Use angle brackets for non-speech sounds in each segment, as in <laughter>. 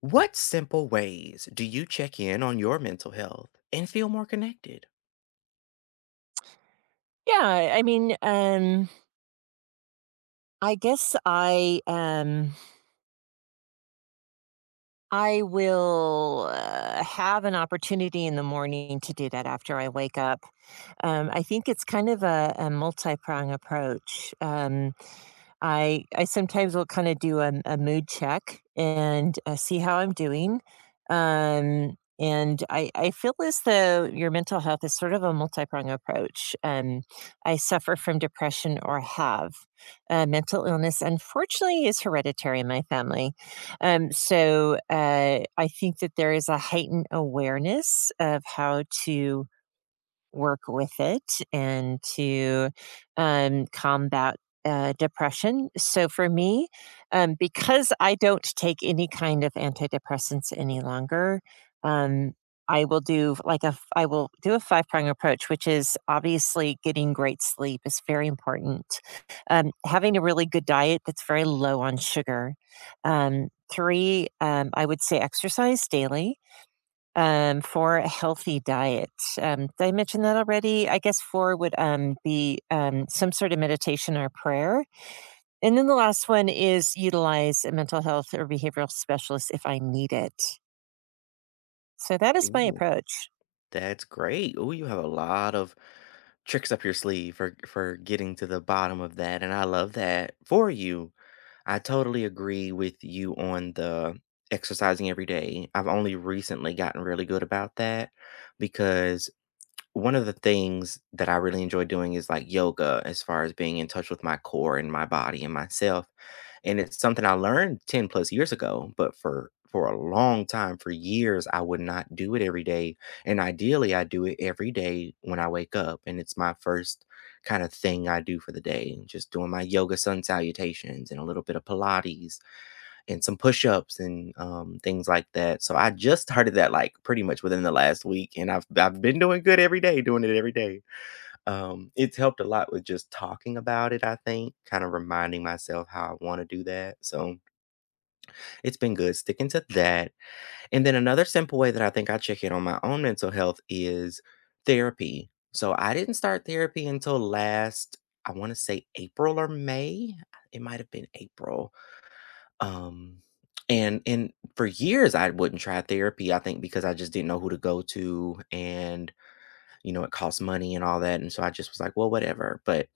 What simple ways do you check in on your mental health and feel more connected? Yeah, I mean, um, I guess I am I will have an opportunity in the morning to do that after I wake up. I think it's kind of a multi-prong approach. I sometimes will kind of do a mood check and see how I'm doing. I feel as though your mental health is sort of a multi-prong approach. I suffer from depression or have mental illness. Unfortunately, is hereditary in my family. I think that there is a heightened awareness of how to work with it and to combat depression. So for me, because I don't take any kind of antidepressants any longer, um, I will do like I will do a five prong approach, which is obviously getting great sleep is very important. Having a really good diet that's very low on sugar. Three, I would say exercise daily for a healthy diet. Did I mention that already? I guess four would be some sort of meditation or prayer. And then the last one is utilize a mental health or behavioral specialist if I need it. So that is my Ooh, approach. that's great. Ooh, you have a lot of tricks up your sleeve for getting to the bottom of that, and I love that for you. I totally agree with you on the exercising every day. I've only recently gotten really good about that because one of the things that I really enjoy doing is like yoga as far as being in touch with my core and my body and myself. And it's something I learned 10 plus years ago, but for a long time, for years, I would not do it every day. And ideally, I do it every day when I wake up. And it's my first kind of thing I do for the day, just doing my yoga sun salutations and a little bit of Pilates and some push-ups and things like that. So I just started that like pretty much within the last week, and I've been doing good every day, doing it every day. It's helped a lot with just talking about it. I think kind of reminding myself how I want to do that. So it's been good sticking to that. And then another simple way that I think I check in on my own mental health is therapy. So I didn't start therapy until last, I want to say April or May. It might have been April um, and for years I wouldn't try therapy, I think because I just didn't know who to go to and, you know, it costs money and all that, and so I just was like, "Well, whatever." But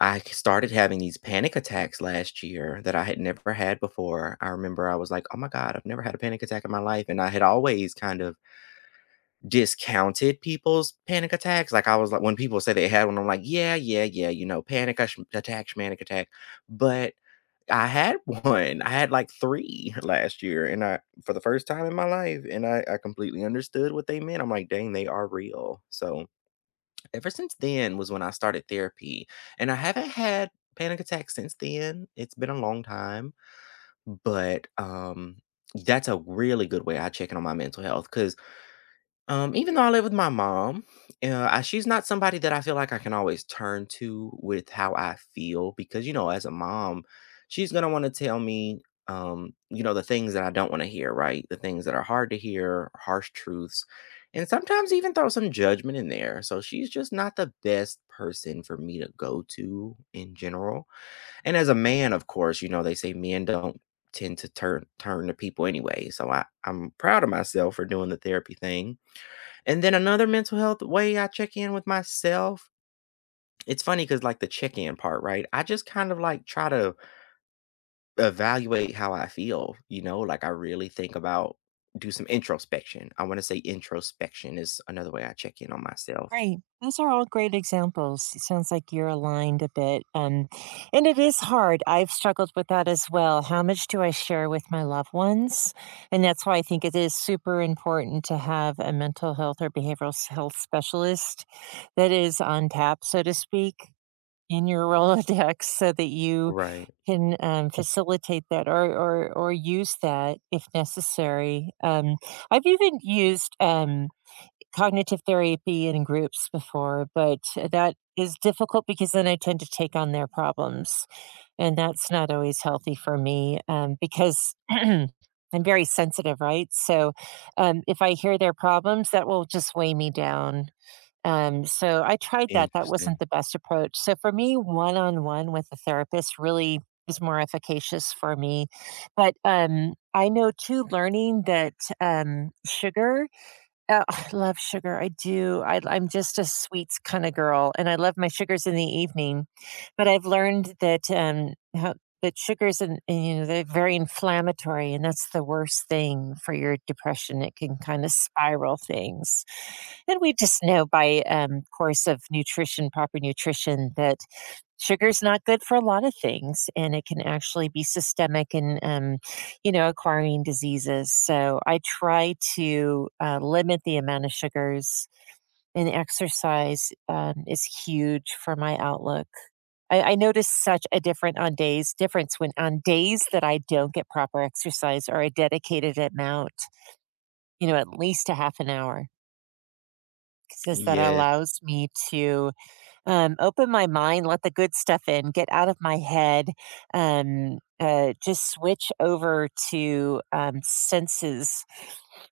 I k started having these panic attacks last year that I had never had before. I remember I was like, "Oh my god, I've never had a panic attack in my life," and I had always kind of discounted people's panic attacks, like, I was like when people say they had one, I'm like, "Yeah, yeah, yeah, you know, panic ash attack, manic attack," but I had one. I had like 3 last year, and I for the first time in my life, and I completely understood what they meant. I'm like, "Dang, they are real." So, ever since then was when I started therapy, and I haven't had panic attacks since then. It's been a long time, but, that's a really good way I check in on my mental health 'cause even though I live with my mom, I she's not somebody that I feel like I can always turn to with how I feel because, you know, as a mom, she's gonna wanna tell me, you know, the things that I don't wanna hear, right? The things that are hard to hear, harsh truths, and sometimes even throw some judgment in there. So she's just not the best person for me to go to in general. And as a man, of course, you know, they say men don't tend to turn to people anyway. So I'm proud of myself for doing the therapy thing and then another mental health way I check in with myself, it's funny because, like, the check-in part, right? I just kind of, like, try to evaluate how I feel, you know? Like, I really think about, do some introspection. I wanna say introspection is another way I check in on myself. Right. Those are all great examples. It sounds like you're aligned a bit. And it is hard. I've struggled with that as well. How much do I share with my loved ones? And that's why I think it is super important to have a mental health or health specialist that is on tap, so to speak, in your <laughs> Rolodex so that you Right. can facilitate that or use that if necessary. I've even used. Cognitive therapy in groups before, but that is difficult because then I tend to take on their problems. And that's not always healthy for me because <clears throat> I'm very sensitive, right? So if I hear their problems, that will just weigh me down. So I tried that. That wasn't Interesting. the best approach. So for me, one on one with a therapist really is more efficacious for me. But I know too, learning that sugar. Oh, I love sugar, I do, I'm just a sweets kinda girl, and I love my sugars in the evening, but I've learned that, how that sugars and you know, they're very inflammatory, and that's the worst thing for your depression, it can kinda spiral things, and we just know by, course of nutrition, proper nutrition, that sugar's not good for a lot of things, and it can actually be systemic and, you know, acquiring diseases. So I try to limit the amount of sugars, and exercise is huge for my outlook. I notice such a different on days difference when on days that I don't get proper exercise or I dedicated amount, you know, at least a half an hour, because that Yes, allows me to open my mind, let the good stuff in, get out of my head, just switch over to senses,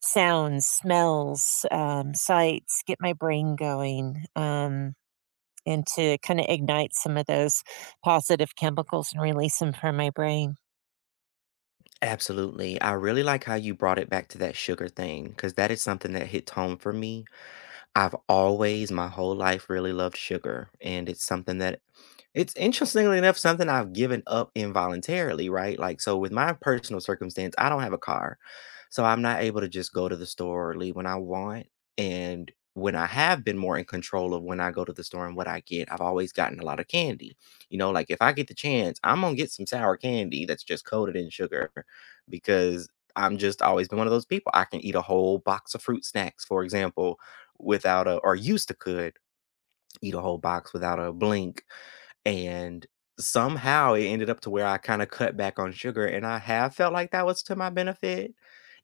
sounds, smells, sights, get my brain going. And to kind of ignite some of those positive chemicals and release them from my brain. absolutely. I really like how you brought it back to that sugar thing because that is something that hits home for me. I've always, my whole life, really loved sugar, and it's something that, it's interestingly enough something I've given up involuntarily, right? Like, so with my personal circumstance, I don't have a car, so I'm not able to just go to the store or leave when I want. And when I have been more in control of when I go to the store and what I get, I've always gotten a lot of candy. You know, like if I get the chance, I'm gonna get some sour candy that's just coated in sugar because I'm just always been one of those people. I can eat a whole box of fruit snacks, for example, without a, or used to could eat a whole box without a blink, and somehow it ended up to where I kind of cut back on sugar, and I have felt like that was to my benefit,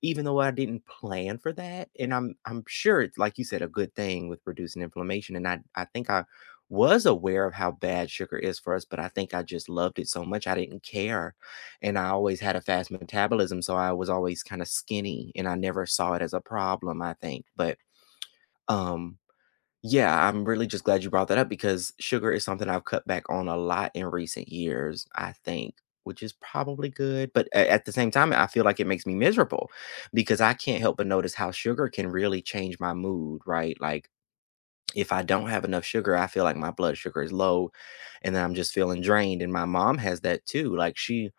even though I didn't plan for that, and I'm sure it's like you said, a good thing with reducing inflammation. And I think I was aware of how bad sugar is for us, but I think I just loved it so much I didn't care. And I always had a fast metabolism, so I was always kind of skinny and I never saw it as a problem, I think. But um yeah, I'm really just glad you brought that up because sugar is something I've cut back on a lot in recent years, I think, which is probably good. But at the same time, I feel like it makes me miserable because I can't help but notice how sugar can really change my mood, right? Like, if I don't have enough sugar, I feel like my blood sugar is low and then I'm just feeling drained. And my mom has that too. Like, she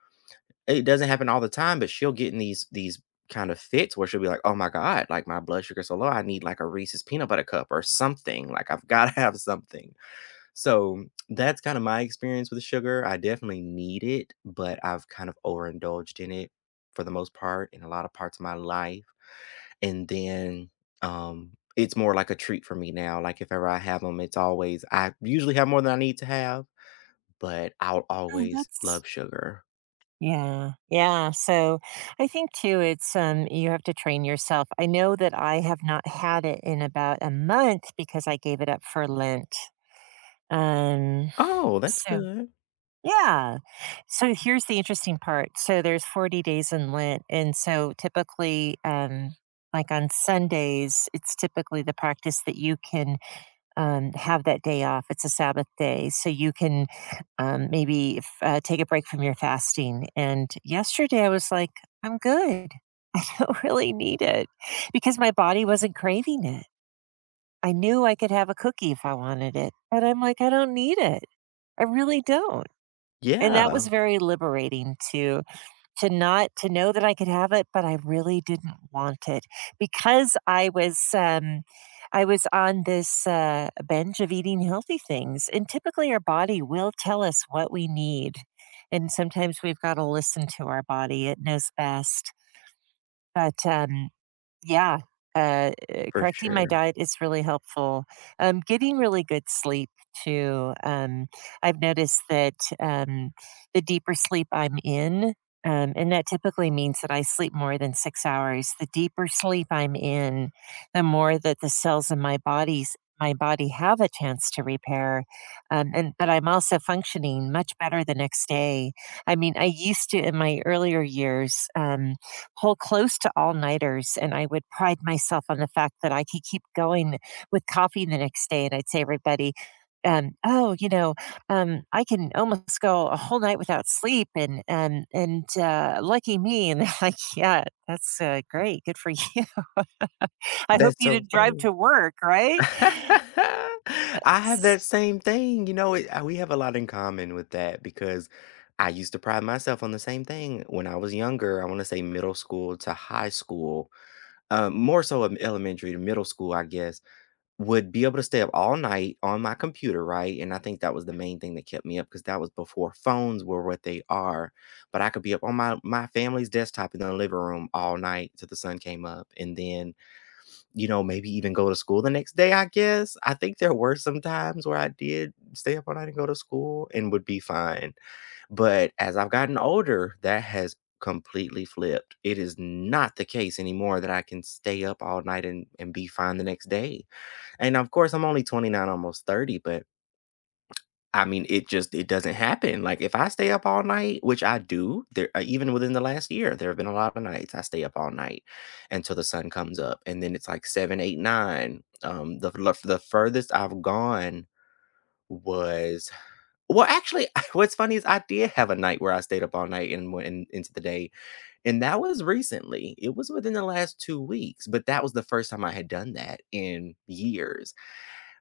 it doesn't happen all the time, but she'll get in these kind of fits where she'll be like, "Oh my god, like my blood sugar's so low, I need like a Reese's peanut butter cup or something. Like I've got to <laughs> have something." So that's kind of my experience with sugar. I definitely need it, but I've kind of overindulged in it for the most part in a lot of parts of my life. And then um it's more like a treat for me now. Like if ever I have them, it's always, I usually have more than I need to have, but I'll Oh, always that's— love sugar. yeah. Yeah. So I think too, it's, you have to train yourself. I know that I have not had it in about a month because I gave it up for Lent. Um, Oh, that's so good. yeah. So here's the interesting part. So there's 40 days in Lent, and so typically, like on Sundays, it's typically the practice that you can have that day off. It's a Sabbath day, so you can maybe if, take a break from your fasting. And yesterday, I was like, I'm good. <laughs> Don't really need it because my body wasn't craving it. I knew I could have a cookie if I wanted it, but I'm like, I don't need it. I really don't. And that was Yeah, very liberating to not to know that I could have it, but I really didn't want it because I was on this bench of eating healthy things, and typically our body will tell us what we need, and sometimes we've got to listen to our body; it knows best. But yeah, for correcting my sure. diet is really helpful. Getting really good sleep too. I've noticed that um, the deeper sleep I'm in, and that typically means that I sleep more than 6 hours. The deeper sleep I'm in, the more that the cells in my body have a chance to repair, and but I'm also functioning much better the next day. I mean, I used to in my earlier years. Pull close to all nighters. And I would pride myself on the fact that I could keep going with coffee the next day. And I'd say, everybody, oh, you know, I can almost go a whole night without sleep, and lucky me. And they're <laughs> like, yeah, that's great, good for you. <laughs> I hope That's you so didn't drive funny. to work, right? <laughs> I have S- that same thing, you know, we have a lot in common with that because I used to pride myself on the same thing when I was younger. I want to say middle school to high school, more so of elementary to middle school, I guess, would be able to stay up all night on my computer, right? And I think that was the main thing that kept me up because that was before phones were what they are. But I could be up on my family's desktop in the living room all night till the sun came up, and then, you know, maybe even go to school the next day, I guess. I think there were some times where I did stay up all night and go to school and would be fine. But as I've gotten older, that has completely flipped. It is not the case anymore that I can stay up all night and be fine the next day. And of course, I'm only 29, almost 30, but I mean, it just it doesn't happen. Like if I stay up all night, which I do, there even within the last year, there have been a lot of nights I stay up all night until the sun comes up, and then it's like seven, eight, nine. The furthest I've gone was, well, actually, <laughs> what's funny is I did have a night where I stayed up all night and into the day, and that was recently. It was within the last 2 weeks, but that was the first time I had done that in years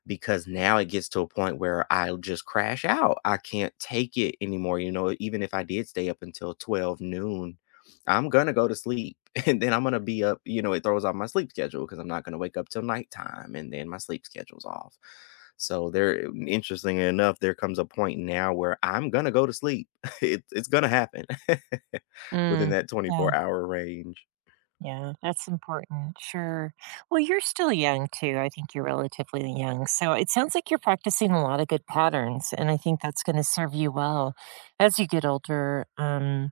because now it gets to a point where I just crash out. I can't take it anymore. You know, even if I did stay up until 12 noon, I'm going to go to sleep <laughs> and then I'm going to be up. You know, it throws off my sleep schedule because I'm not going to wake up till nighttime and then my sleep schedule's off. So interestingly enough, there comes a point now where I'm going to go to sleep. <laughs> It's going to happen <laughs> within Mm, that yeah. 24-hour range. Yeah, that's important. Sure. Well, you're still young too. I think you're relatively young. So it sounds like you're practicing a lot of good patterns. And I think that's going to serve you well as you get older.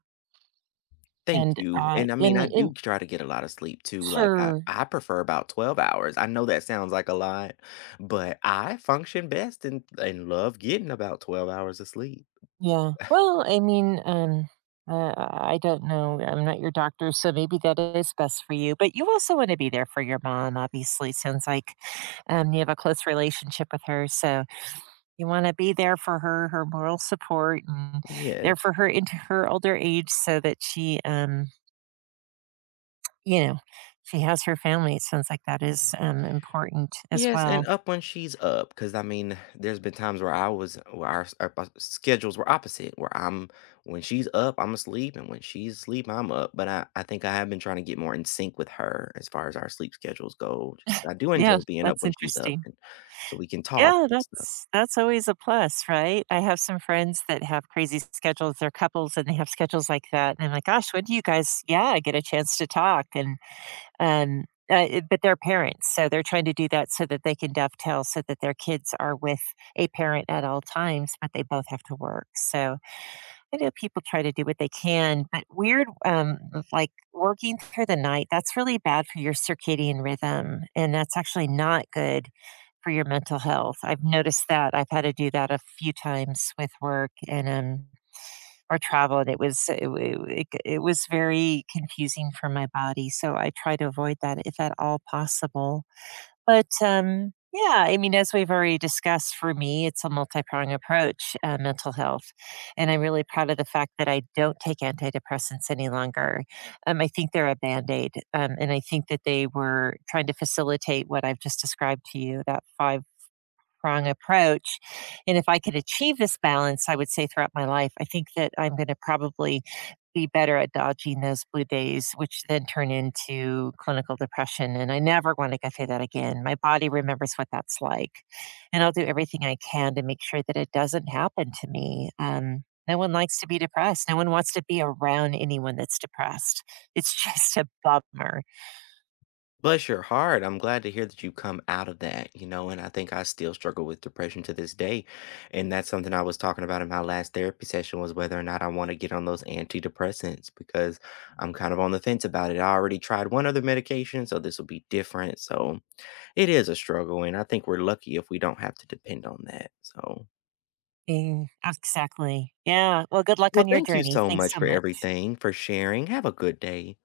Thank you, and I mean, I And do try to get a lot of sleep too, like, I sure. I prefer about 12 hours. I know that sounds like a lot, but I function best and love getting about 12 hours of sleep. Yeah. Well, I mean, I don't know. I'm not your doctor, so maybe that is best for you. But you also want to be there for your mom, obviously. Sounds like you have a close relationship with her. So you wanna be there for her, her moral support, and there Yes. for her into her older age so that she, you know, she has her family. It sounds like that is, important as Yes, and well. up when she's up, because I mean, there's been times where I was where our schedules were opposite, where I'm, when she's up, I'm asleep, and when she's asleep, I'm up. But I think I have been trying to get more in sync with her as far as our sleep schedules go, 'cause I do Yeah, enjoy being up that's when she's up, interesting. and so we can talk Yeah, and stuff. that's always a plus, right? I have some friends that have crazy schedules. They're couples, and they have schedules like that, and I'm like, "Gosh, when do you guys, yeah, get a chance to talk?" And Um, but they're parents, so they're trying to do that so that they can dovetail, so that their kids are with a parent at all times, but they both have to work. So I know people try to do what they can, but weird, like working through the night, that's really bad for your circadian rhythm, and that's actually not good for your mental health. I've noticed that. I've had to do that a few times with work, and or traveled, it was so, it was very confusing for my body, so I try to avoid that if at all possible. But, yeah, I mean, as we've already discussed, for me, it's a multi-pronged approach, mental health, and I'm really proud of the fact that I don't take antidepressants any longer. I think they're a Band-Aid, and I think that they were trying to facilitate what I've just described to you, that 5 prong approach. And if I could achieve this balance, I would say throughout my life, I think that I'm going to probably be better at dodging those blue days, which then turn into clinical depression. And I never want to go through that again. My body remembers what that's like. And I'll do everything I can to make sure that it doesn't happen to me. No one likes to be depressed. No one wants to be around anyone that's depressed. It's <laughs> just a bummer. Bless your heart. I'm glad to hear that you come out of that, you know, and I think I still struggle with depression to this day. And that's something I was talking about in my last therapy session, was whether or not I want to get on those antidepressants because I'm kind of on the fence about it. I already tried one other medication, so this will be different. So it is a struggle. And I think we're lucky if we don't have to depend on that. So, Mm, exactly. Yeah. Well, good luck well, on your thank you journey. so Thanks much so for much. everything, for sharing. Have a good day.